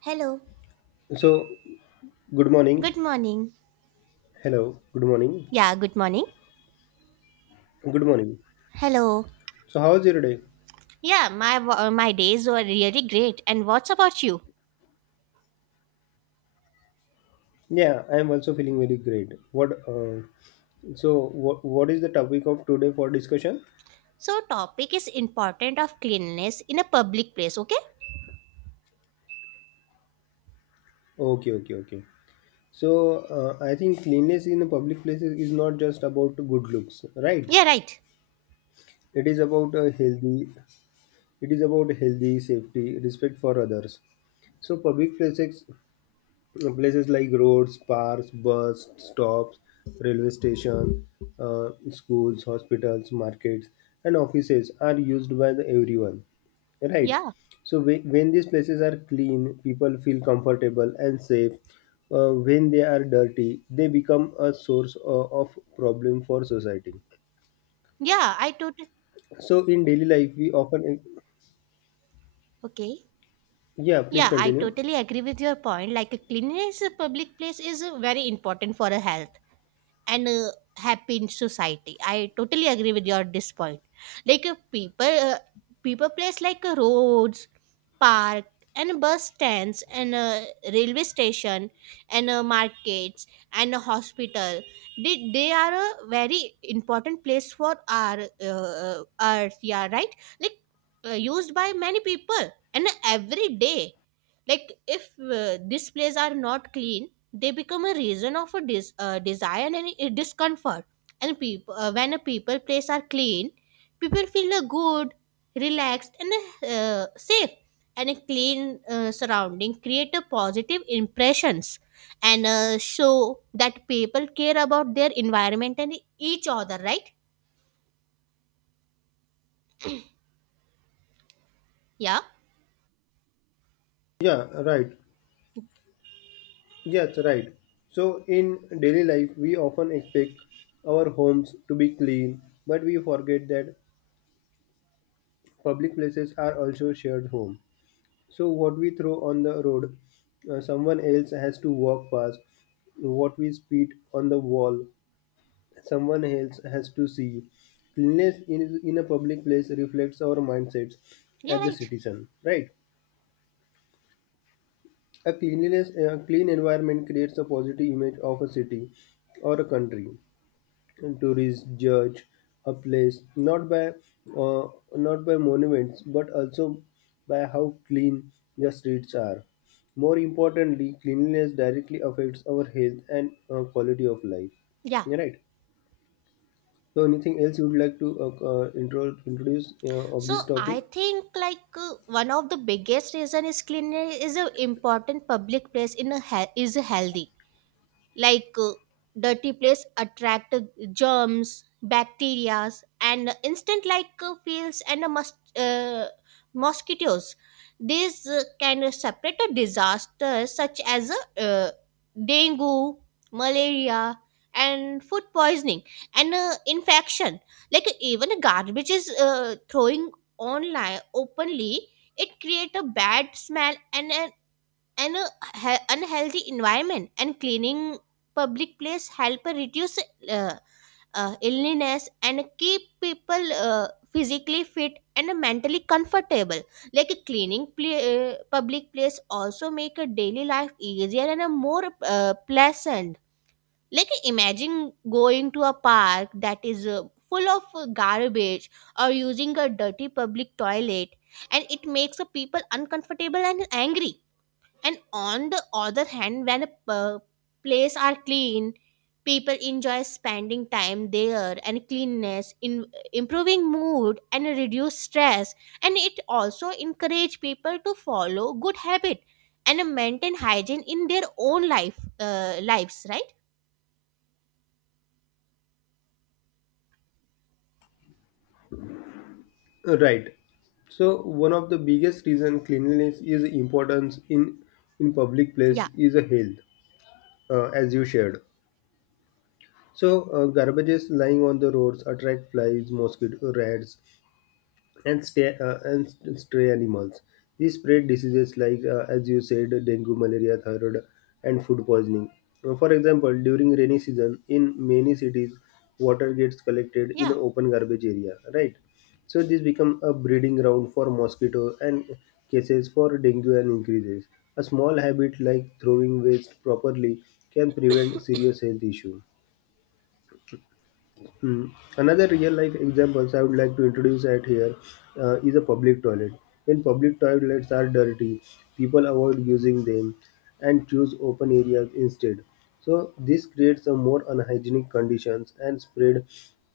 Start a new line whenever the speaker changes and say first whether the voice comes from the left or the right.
right: Hello.
left: So, good
right: Good
left: morning.
right: morning.
left: Hello. Good morning.
right: Yeah, good morning.
left: Good morning.
right: Hello.
left: So, how's your day?
right: Yeah, my days were really great. And what's about you?
left: Yeah, I am also feeling very great. What? So what is the topic of today for discussion?
right: So topic is important of cleanliness in a public place, okay?
left: Okay, okay, okay. So, I think cleanliness in the public places is not just about good looks, right?
right: Yeah, right.
left: It is about a healthy. It is about healthy safety, respect for others. So, public places like roads, parks, bus stops, railway station, schools, hospitals, markets, and offices are used by the everyone. Right.
right: Yeah.
left: So when these places are clean, people feel comfortable and safe. When they are dirty, they become a source of problem for society.
right: Yeah, I totally.
left: So in daily life, we often,
right: Okay.
left: yeah, please
right: Yeah, I
left: continue.
right: totally agree with your point. Like a cleanliness in a public place is very important for a health. And happy in society, I totally agree with your this point. Like people place like roads, park, and bus stands, and railway station, and markets, and a hospital. They are a very important place for our earth. Yeah, right. Like used by many people and every day. Like if displays are not clean, they become a reason of a desire and a discomfort. And people when a people place are clean, people feel good, relaxed, and safe. And a clean surrounding create a positive impressions, and show that people care about their environment and each other, right? Yeah.
left: Yeah, right. Yes, right. So in daily life, we often expect our homes to be clean, but we forget that public places are also shared home. So what we throw on the road, someone else has to walk past. What we spit on the wall, someone else has to see. Cleanliness in a public place reflects our mindsets
right: Yeah,
left: as a
right: right.
left: citizen, right? A cleanliness, a clean environment creates a positive image of a city or a country. Tourists judge a place not by uh, not by monuments but also by how clean the streets are. More importantly, cleanliness directly affects our health and quality of life.
right: Yeah.
left: Right. So, anything else you would like to introduce of
right: So
left: this
right: I
left: topic?
right: think like one of the biggest reason is cleanliness is an important public place in a is healthy. Like dirty place attract germs, bacteria, and instant like fields and mosquitoes. These can separate a disaster such as dengue, malaria, and food poisoning, and infection. Like even garbage is throwing online openly, it create a bad smell and an unhealthy environment. And cleaning public place help reduce uh, illness and keep people physically fit and mentally comfortable. Like public place also make a daily life easier and a more pleasant. Like imagine going to a park that is full of garbage or using a dirty public toilet, and it makes the people uncomfortable and angry. And on the other hand, when place are clean, people enjoy spending time there. And cleanness in improving mood and reduce stress, and it also encourage people to follow good habit and maintain hygiene in their own life lives, right?
left: Right. So, one of the biggest reason cleanliness is importance in public place
right: Yeah.
left: is a health, as you shared. So garbages lying on the roads attract flies, mosquito rats, and stray, stray animals. These spread diseases like, as you said, dengue, malaria, thyroid, and food poisoning. For example, during rainy season, in many cities, water gets collected in
right: Yeah.
left: open garbage area, right? So this become a breeding ground for mosquito and cases for dengue and increases. A small habit like throwing waste properly can prevent serious health issue. Hmm. Another real life examples I would like to introduce at here is a public toilet. When public toilets are dirty, people avoid using them and choose open areas instead. So this creates a more unhygienic conditions and spread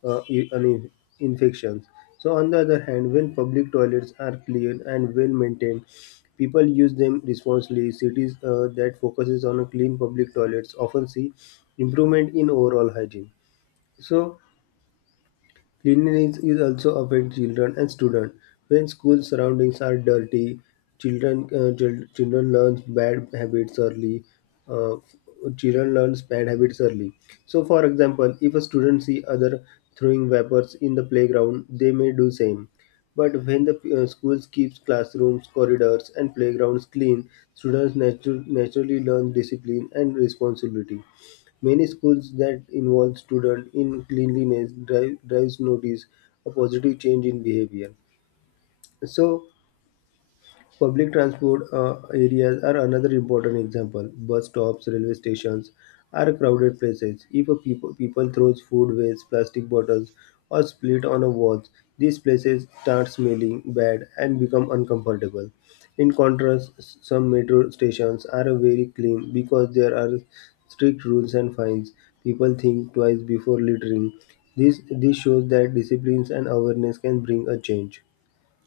left: uh, i- an- infections. So on the other hand, when public toilets are clean and well maintained, people use them responsibly. Cities that focuses on a clean public toilets often see improvement in overall hygiene. So cleanliness is also affect children and students. When school surroundings are dirty, children learn bad habits early. Uh, Children learn bad habits early. So, for example, if a student see other throwing vapors in the playground, they may do same. But when the schools keeps classrooms, corridors, and playgrounds clean, students naturally learn discipline and responsibility. Many schools that involve students in cleanliness drives notice a positive change in behavior. So public transport areas are another important example. Bus stops, railway stations are crowded places. If people throws food waste, plastic bottles, or split on a walls, these places start smelling bad and become uncomfortable. In contrast, some metro stations are very clean because there are strict rules and fines. People think twice before littering. This shows that disciplines and awareness can bring a change.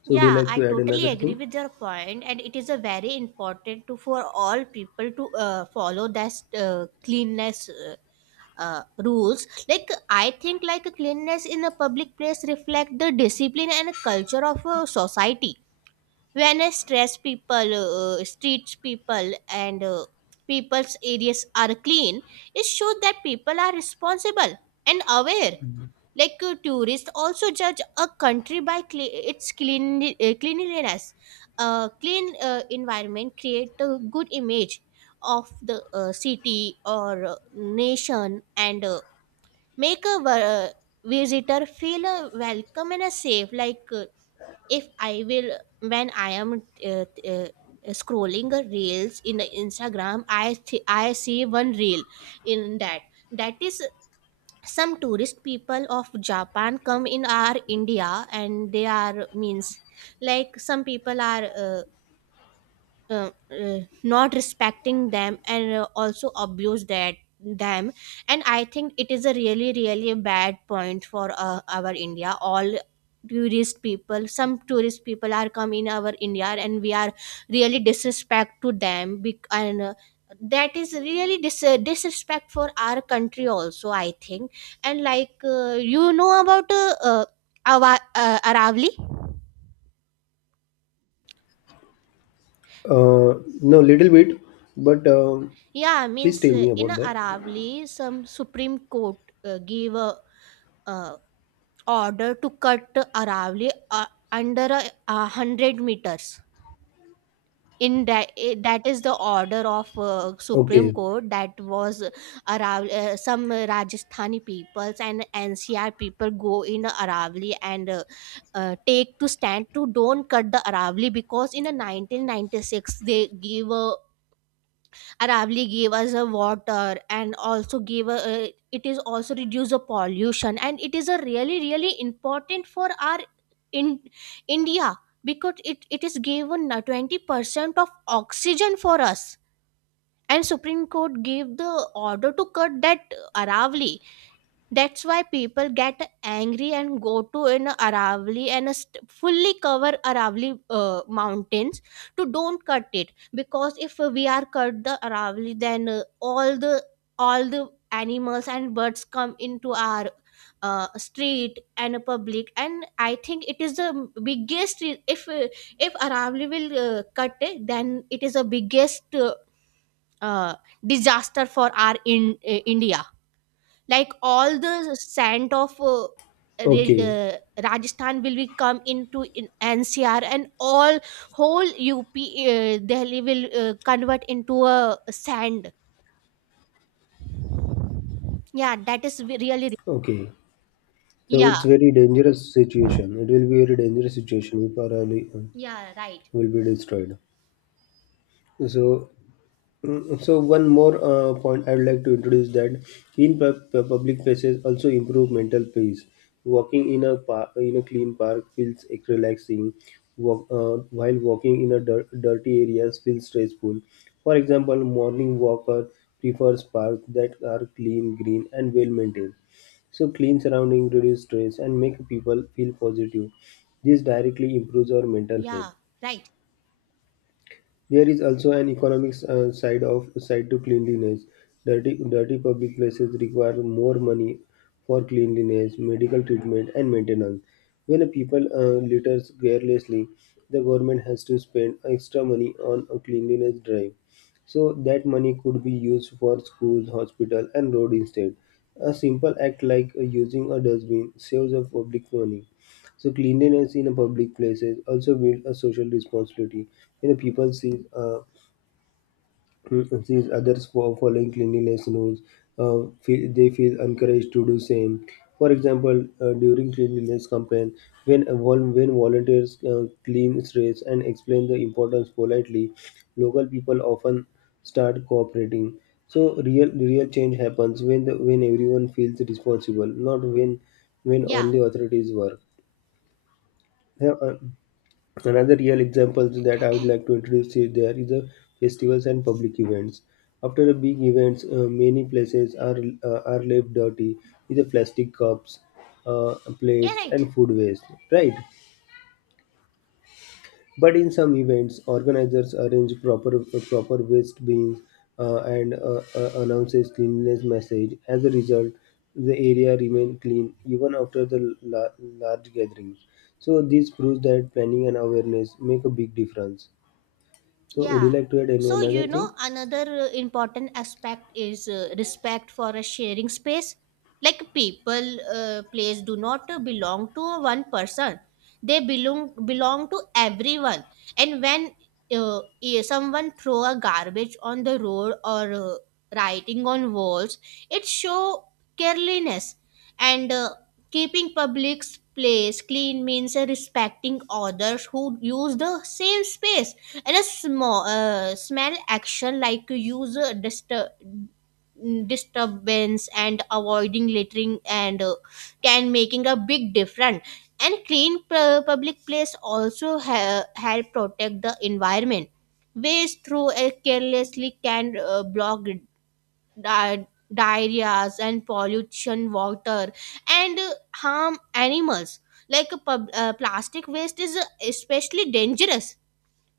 left: So, would you
right: Yeah,
left: like
right: I
left: to add
right: totally
left: another
right: agree
left: thing?
right: with your point, and it is a very important to for all people to follow that cleanness rules. Like I think like cleanliness in a public place reflect the discipline and culture of a society. When a stress people streets, people, and people's areas are clean, it shows that people are responsible and aware. Like tourists also judge a country by its cleanliness. A clean environment create a good image of the city or nation, and make a visitor feel welcome and safe. Like if I will when I am uh, scrolling reels in the Instagram, I see one reel. In that, that is some tourist people of Japan come in our India, and they are means like some people are not respecting them, and also abuse that them. And I think it is a really, really bad point for our India. All tourist people, some tourist people are come in our India, and we are really disrespect to them, bec- and that is really disrespect for our country also, I think. And like you know about aravali?
left: No, little bit, but
right: Yeah,
left: please
right: means
left: tell me
right: in
left: about
right: a
left: that.
right: Aravali, some Supreme Court gave a uh, order to cut Aravali under 100 meters. In that, that is the order of Supreme
left: Okay,
right: Court that was Aravali. Some Rajasthani peoples and NCR people go in Aravali, and take to stand to don't cut the Aravali, because in a 1996 they gave a Aravali, gave us a water, and also gave a, it is also reduce the pollution, and it is a really, really important for our in India, because it is given 20% of oxygen for us. And Supreme Court gave the order to cut that Aravali. That's why people get angry and go to in Aravali and fully cover Aravali mountains to don't cut it, because if we are cut the Aravali, then all the animals and birds come into our street and a public. And I think it is the biggest if Aravali will cut it, then it is the biggest uh, disaster for our in India. Like all the scent of Ra-
left: okay,
right: uh, Rajasthan will be come into in NCR, and all whole UP Delhi will convert into a sand. Yeah, that is really.
left: okay. So
right: Yeah.
left: it's very dangerous situation. It will be very dangerous situation if our early
right: Yeah, right.
left: will be destroyed. So So one more point I would like to introduce that clean public places also improve mental peace. Walking in a park, in a clean park feels relaxing. While walking in a dirty areas feels stressful. For example, morning walker prefers parks that are clean, green, and well maintained. So clean surrounding reduce stress and make people feel positive. This directly improves our mental health.
right: Yeah, right.
left: There is also an economic side to cleanliness. Dirty public places require more money for cleanliness, medical treatment, and maintenance. When a people litters carelessly, the government has to spend extra money on a cleanliness drive. So that money could be used for schools, hospital, and road instead. A simple act like using a dustbin saves the public money. So cleanliness in a public places also builds a social responsibility. You know, people see sees others for following cleanliness rules. They feel encouraged to do same. For example, during cleanliness campaign, when volunteers clean streets and explain the importance politely, local people often start cooperating. So real change happens when everyone feels responsible, not when
right: Yeah.
left: only authorities work. Yeah, another real example that I would like to introduce is there is a festivals and public events. After a big events, many places are left dirty with the plastic cups,
right: Yeah,
left: plates,
right: right.
left: and food waste. Right, but in some events, organizers arrange proper waste bins and announces cleanliness message. As a result, the area remain clean even after the large gatherings. So this proves that planning and awareness make a big difference. So would you
right: Yeah.
left: like to add any
right: So,
left: another
right: you know,
left: thing?
right: another important aspect is respect for a sharing space. Like place do not belong to one person, belong to everyone. And when someone throw a garbage on the road or writing on walls, it show carelessness. And keeping public place clean means respecting others who use the same space. And a small action like user disturbance and avoiding littering, and can making a big difference. And clean public place also help protect the environment. Waste through a carelessly can block di- diarrheas and pollution water, and harm animals. Like a plastic waste is especially dangerous.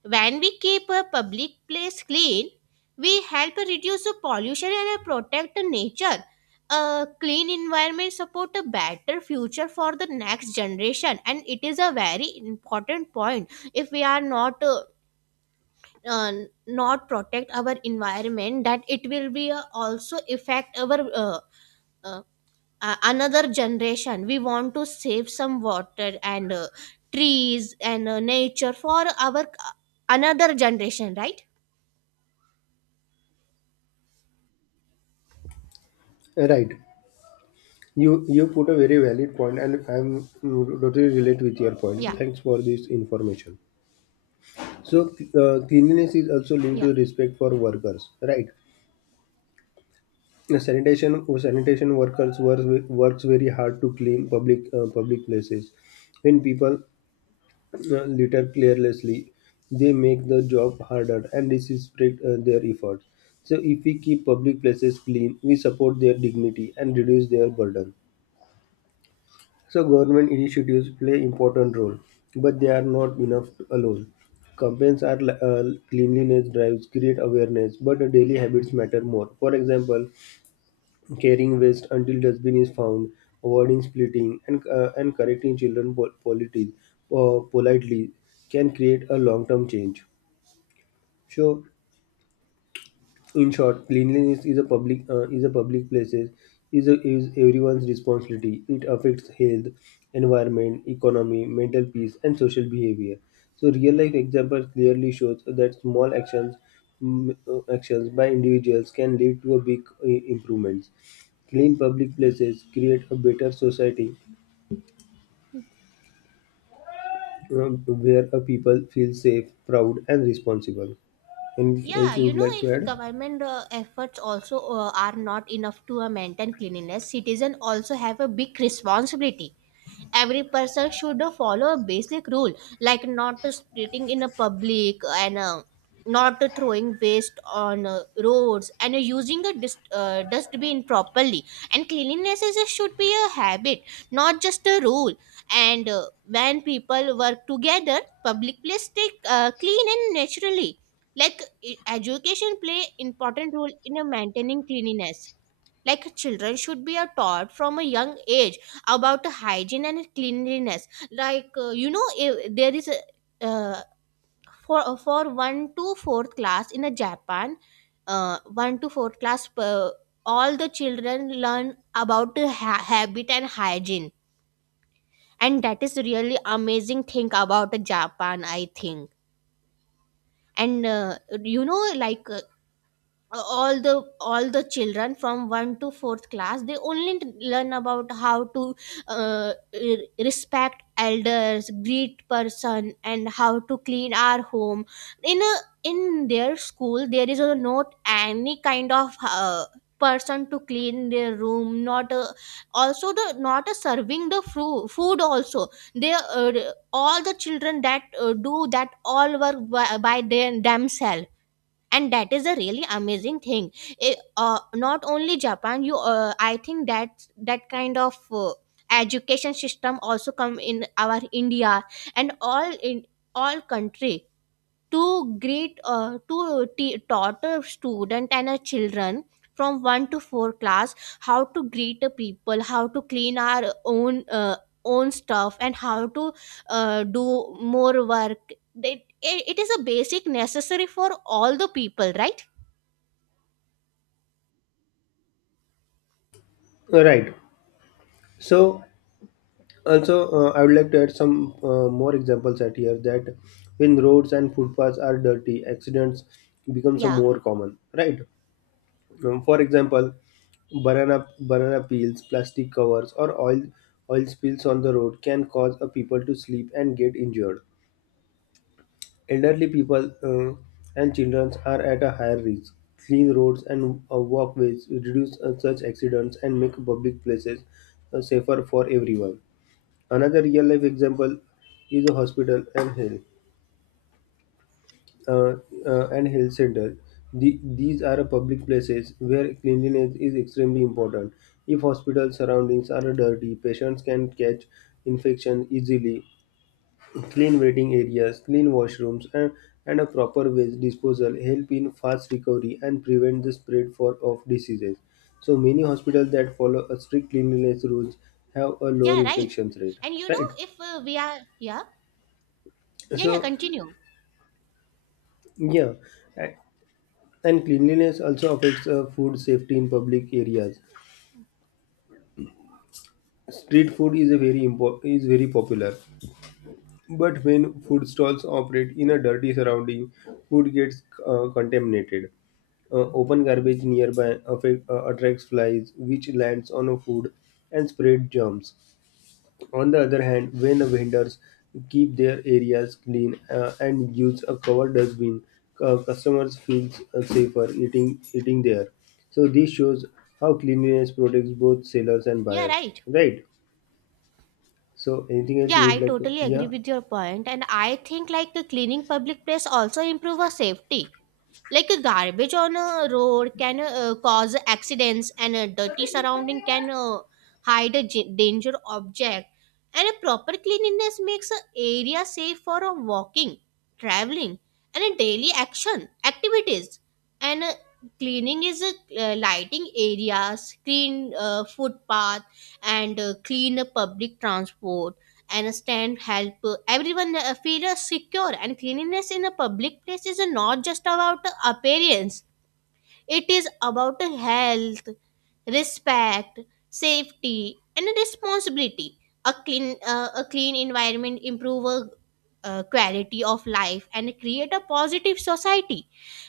right: When we keep a public place clean, we help reduce the pollution and protect the nature. A clean environment support a better future for the next generation, and it is a very important point. If we are not uh, not protect our environment, that it will be also affect our uh, another generation. We want to save some water and trees and nature for our another generation, right?
left: Right. You put a very valid point, and I'm totally relate with your
right: Yeah.
left: point. Thanks for this information. So cleanliness is also linked
right: Yeah.
left: to respect for workers, right? The Sanitation Sanitation workers works very hard to clean public public places. When people litter carelessly, they make the job harder, and this is spread their efforts. So if we keep public places clean, we support their dignity and reduce their burden. So government initiatives play important role, but they are not enough alone. Campaigns are li- uh, Cleanliness drives create awareness, but the daily habits matter more. For example, carrying waste until dustbin is found, avoiding splitting, and correcting children polities politely can create a long-term change. So in short, cleanliness is a public places is a, is everyone's responsibility. It affects health, environment, economy, mental peace, and social behavior. So, real life example clearly shows that small actions actions by individuals can lead to a big improvements. Clean public places create a better society uh, where a people feel safe, proud, and responsible. Anything else
right: Yeah,
left: you
right: you
left: would
right: know,
left: like to
right: if
left: add?
right: government efforts also are not enough to maintain cleanliness, citizens also have a big responsibility. Every person should follow a basic rule, like not splitting in a public, and not throwing waste on roads, and using a dustbin properly. And cleanliness is, should be a habit, not just a rule. And when people work together, public place stay clean and naturally. Like education play important role in a maintaining cleanliness. Like children should be a taught from a young age about hygiene and cleanliness. Like you know, if there is a uh, for 1 to 4th class in a Japan, uh, 1 to 4th class per, all the children learn about the habit and hygiene, and that is really amazing thing about Japan, I think. And you know, like uh, all the all the children from 1 to 4th class, they only learn about how to uh, respect elders, greet person, and how to clean our home. In a in their school, there is a not any kind of person to clean their room, not a, also the not a serving the food also. They all the children that do that all work by their themselves, and that is a really amazing thing. Not only Japan, you I think that that kind of education system also come in our India and all in all country. Two great taught a student and a children from 1 to 4 class how to greet a people, how to clean our own own stuff, and how to do more work. They, it is a basic necessary for all the people, right?
left: Right. So also, I would like to add some more examples at here that when roads and footpaths are dirty, accidents becomes a
right: Yeah.
left: more common, right? For example, banana peels, plastic covers, or oil spills on the road can cause a people to sleep and get injured. Elderly people and children are at a higher risk. Clean roads and walkways reduce such accidents and make public places safer for everyone. Another real-life example is a hospital and health uh, and health center. These are public places where cleanliness is extremely important. If hospital surroundings are dirty, patients can catch infection easily. Clean waiting areas, clean washrooms, and a proper waste disposal help in fast recovery and prevent the spread of diseases. So many hospitals that follow a strict cleanliness rules have a lower
right: Yeah, right.
left: infection rate.
right: And you know,
left: Right.
right: if we are. Yeah. Yeah, yeah,
left: So
right: continue.
left: yeah, a- and cleanliness also affects food safety in public areas. Street food is very popular, but when food stalls operate in a dirty surrounding, food gets contaminated. Open garbage nearby attracts flies, which lands on a food and spread germs. On the other hand, when vendors keep their areas clean and use a covered dustbin, customers feel safer eating there. So this shows how cleanliness protects both sellers and
right: Yeah,
left: buyers,
right: right.
left: right? So anything else
right: Yeah,
left: you would
right: I
left: like to?
right: totally agree
left: Yeah,
right: with your point, and I think like a cleaning public place also improve our safety. Like a garbage on a road can cause accidents, and a dirty surrounding can hide a danger object. And a proper cleanliness makes an area safe for a walking, traveling, and a daily action activities. And cleaning is a lighting areas, clean footpath, and clean public transport and stand help everyone feel secure. And cleanliness in a public place is not just about appearance, it is about health, respect, safety, and responsibility. A clean a clean environment improve quality of life and create a positive society.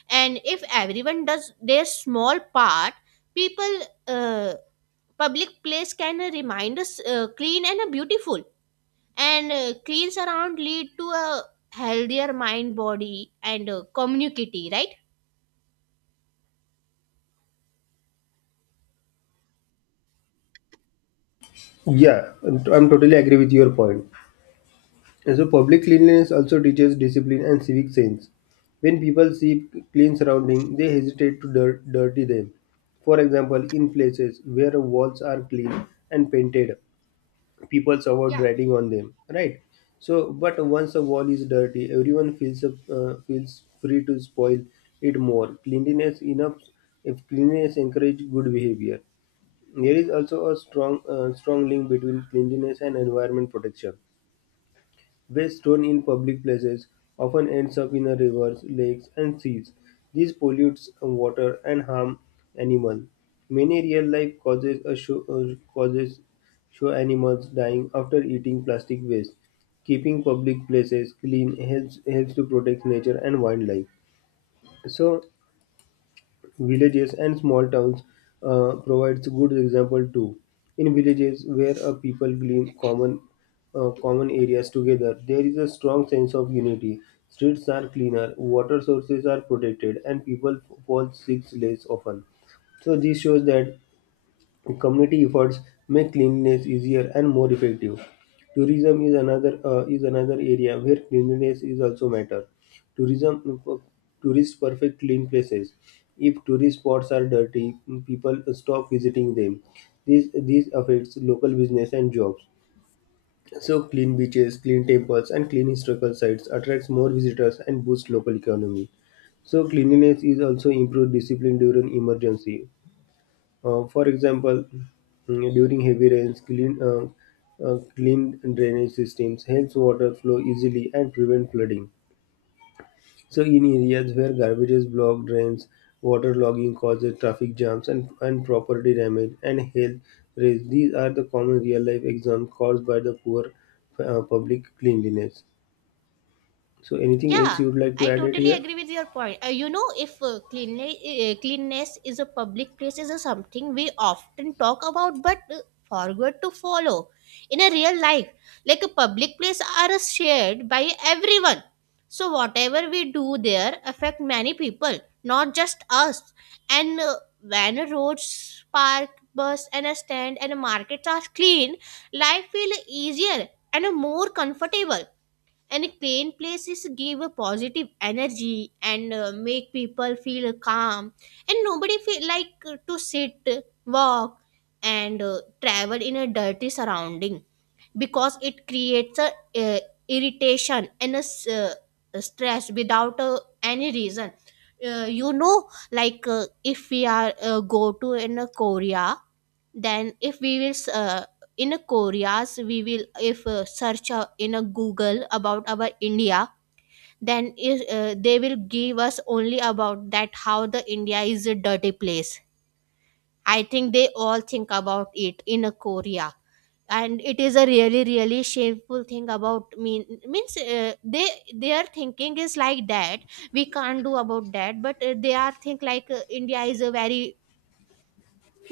right: And if everyone does their small part, people uh, public place can remind us clean and beautiful. And cleans around lead to a healthier mind, body, and community, right?
left: yeah, I'm totally agree with your point. And so public cleanliness also teaches discipline and civic sense. When people see clean surroundings, they hesitate to dirty them. For example, in places where walls are clean and painted, people avoid riding on them. Right. So, but once a wall is dirty, everyone feels feels free to spoil it more. Cleanliness enough if cleanliness encourage good behavior. There is also a strong link between cleanliness and environment protection. Waste thrown in public places often ends up in our rivers, lakes, and seas. This pollutes water and harm animals. Many real-life causes show animals dying after eating plastic waste. Keeping public places clean helps to protect nature and wildlife. So villages and small towns provides good example too. In villages where a people clean common areas together, there is a strong sense of unity. Streets are cleaner, water sources are protected, and people fall sick less often. So this shows that community efforts make cleanliness easier and more effective. Tourism is another area where cleanliness is also matter. Tourism Tourists perfect clean places. If tourist spots are dirty, people stop visiting them. This affects local business and jobs. So clean beaches, clean temples, and clean historical sites attracts more visitors and boosts local economy. So cleanliness is also improved discipline during emergency. For example, during heavy rains, clean drainage systems helps water flow easily and prevent flooding. So, in areas where garbages block drains, water logging causes traffic jams and property damage and health risks. These are the common real life examples caused by the poor public cleanliness. So, anything else
right: Yeah,
left: you would like to
right: I
left: add it
right: totally
left: here?
right: agree with your point. You know, if cleanly, Cleanness is a public place is a something we often talk about but forget to follow in a real life. Like a public place are shared by everyone. So whatever we do there affect many people, not just us. And When a roads, park, bus and a stand and a markets are clean, life feel easier and more comfortable and clean places give a positive energy and make people feel calm and nobody feel like to sit, walk and travel in a dirty surrounding because it creates a uh, irritation and a s- stress without any reason. Like if we are go to in a Korea, then if we will in a Koreas we will if search in a Google about our India, then is they will give us only about that how the India is a dirty place. I think they all think about it in a Korea. And it is a really really shameful thing about mean means they, their thinking is like that. We can't do about that but they are think like India is a very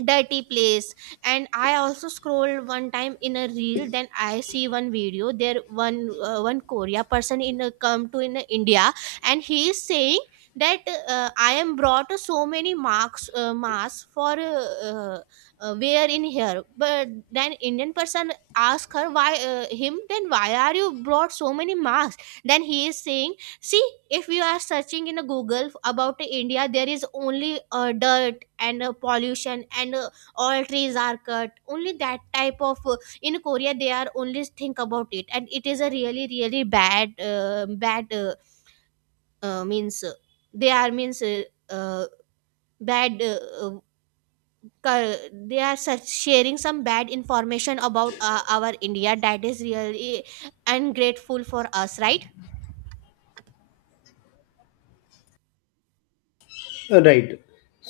right: dirty place. And I also scrolled one time in a reel, then I see one video there, one one Korea person in a come to in a India. And he is saying that I am brought so many marks masks for wear in here. But then Indian person ask her why him, then why are you brought so many masks? Then he is saying, see, if you are searching in a Google about India, there is only dirt and pollution, and all trees are cut. Only that type of. In Korea, they are only think about it, and it is a really, really bad means they are means uh, bad. Uh, they are such sharing some bad information about our India that is really ungrateful for us, right?
left: Right.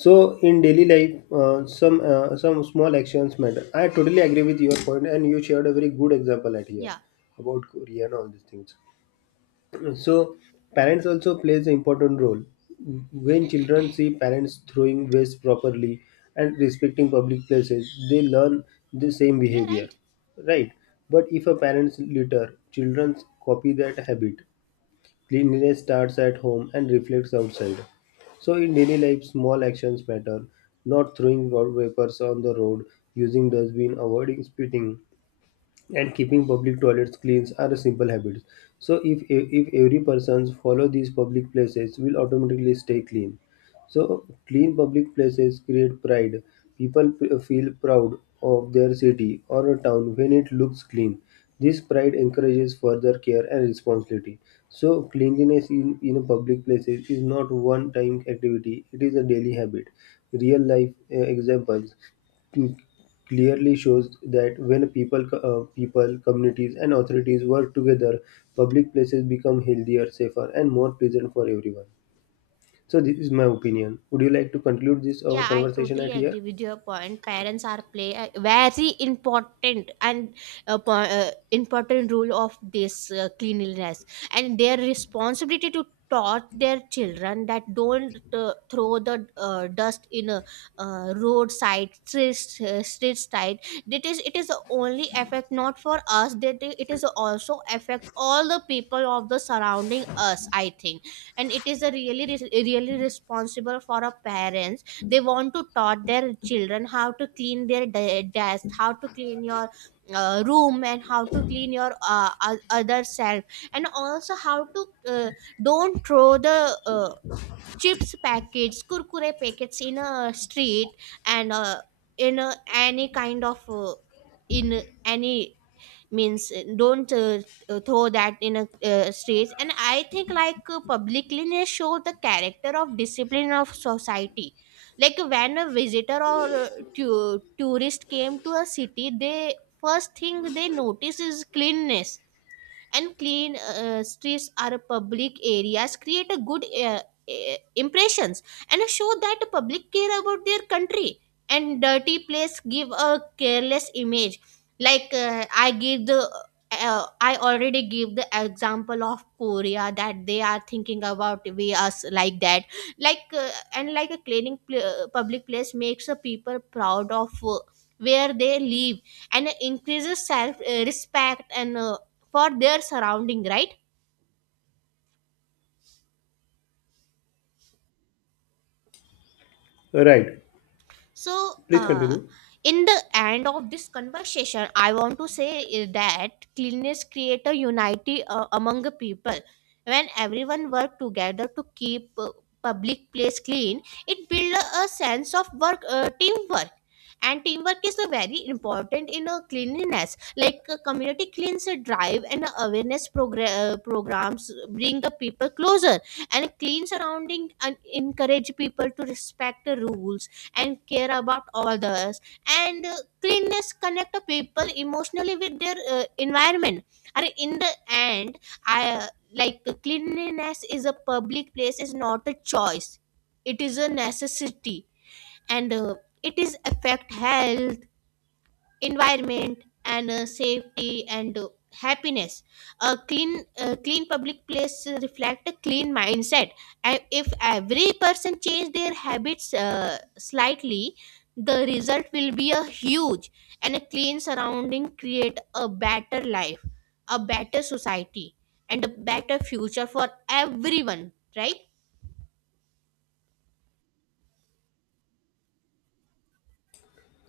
left: So in daily life, some small actions matter. I totally agree with your point, and you shared a very good example at here
right: Yeah,
left: about Korea and all these things. So parents also plays an important role when children see parents throwing waste properly and respecting public places. They learn the same
right: yeah,
left: behavior,
right: right.
left: right? But if a parents litter, children copy that habit. Cleanliness starts at home and reflects outside. So, in daily life, small actions matter. Not throwing vapors on the road, using dustbin, avoiding spitting, and keeping public toilets clean are simple habits. So if every persons follow these public places, will automatically stay clean. So clean public places create pride. People feel proud of their city or a town when it looks clean. This pride encourages further care and responsibility. So cleanliness in a public places is not one time activity, it is a daily habit. Real life examples clearly shows that when people, communities, and authorities work together, public places become healthier, safer, and more pleasant for everyone. So this is my opinion. Would you like to conclude this our
right: Yeah, I
left: conversation
right: totally
left: at here?
right: agree with your point. Parents are play a very important and important role of this cleanliness, and their responsibility to taught their children that don't throw the dust in a roadside street street side. It is only affect not for us. That it is also affect all the people of the surrounding us, I think. And it is a really really responsible for a parents. They want to taught their children how to clean their desk, how to clean your room and how to clean your other self, and also how to uh, don't throw the uh, chips packets, kurkure packets in a street and in a, any kind of in any means don't throw that in a streets. And I think like publicliness show the character of discipline of society. Like when a visitor or tourist came to a city, they first thing they notice is cleanness. And clean streets are public areas create a good impressions and show that public care about their country. And dirty place give a careless image. Like I already give the example of Korea, that they are thinking about we us like that. Like and like a public place makes the people proud of where they live and increases self respect and for their surrounding, right?
left: Right.
right: So
left: Please continue.
right: in the end of this conversation I want to say is that cleanliness create a unity among the people. When everyone work together to keep public place clean, it build a sense of work teamwork. And teamwork is a very important in a cleanliness, like a community cleans a drive and a programs bring the people closer and clean surrounding and encourage people to respect the rules and care about others. And cleanliness connect people emotionally with their environment. And in the end, I like cleanliness is a public place is not a choice, it is a necessity. And it is affect health, environment, and safety and happiness. A clean public place reflect a clean mindset. And if every person change their habits slightly, the result will be a huge. And a clean surrounding create a better life, a better society, and a better future for everyone, right?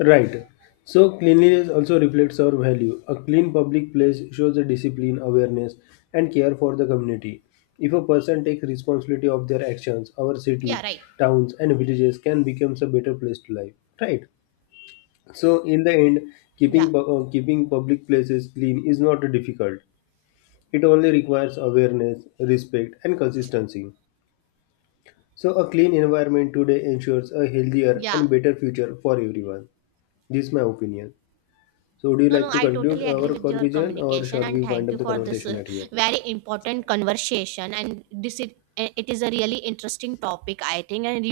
left: Right. So cleanliness also reflects our value. A clean public place shows a discipline, awareness, and care for the community. If a person takes responsibility of their actions, our cities,
right: Yeah, right.
left: towns, and villages can become a better place to live. Right. So in the end,
right: Yeah.
left: keeping public places clean is not difficult. It only requires awareness, respect, and consistency. So a clean environment today ensures a healthier
right: Yeah.
left: and better future for everyone. This is my opinion. So would you
right: No, no,
left: like to
right: I
left: conclude
right: totally agree
left: our
right: with your
left: conclusion, or
right: communication
left: shall
right: and
left: we wind
right: thank
left: up
right: you
left: the
right: for this
left: conversation at here?
right: very important conversation. And this is, it is a really interesting topic, I think. And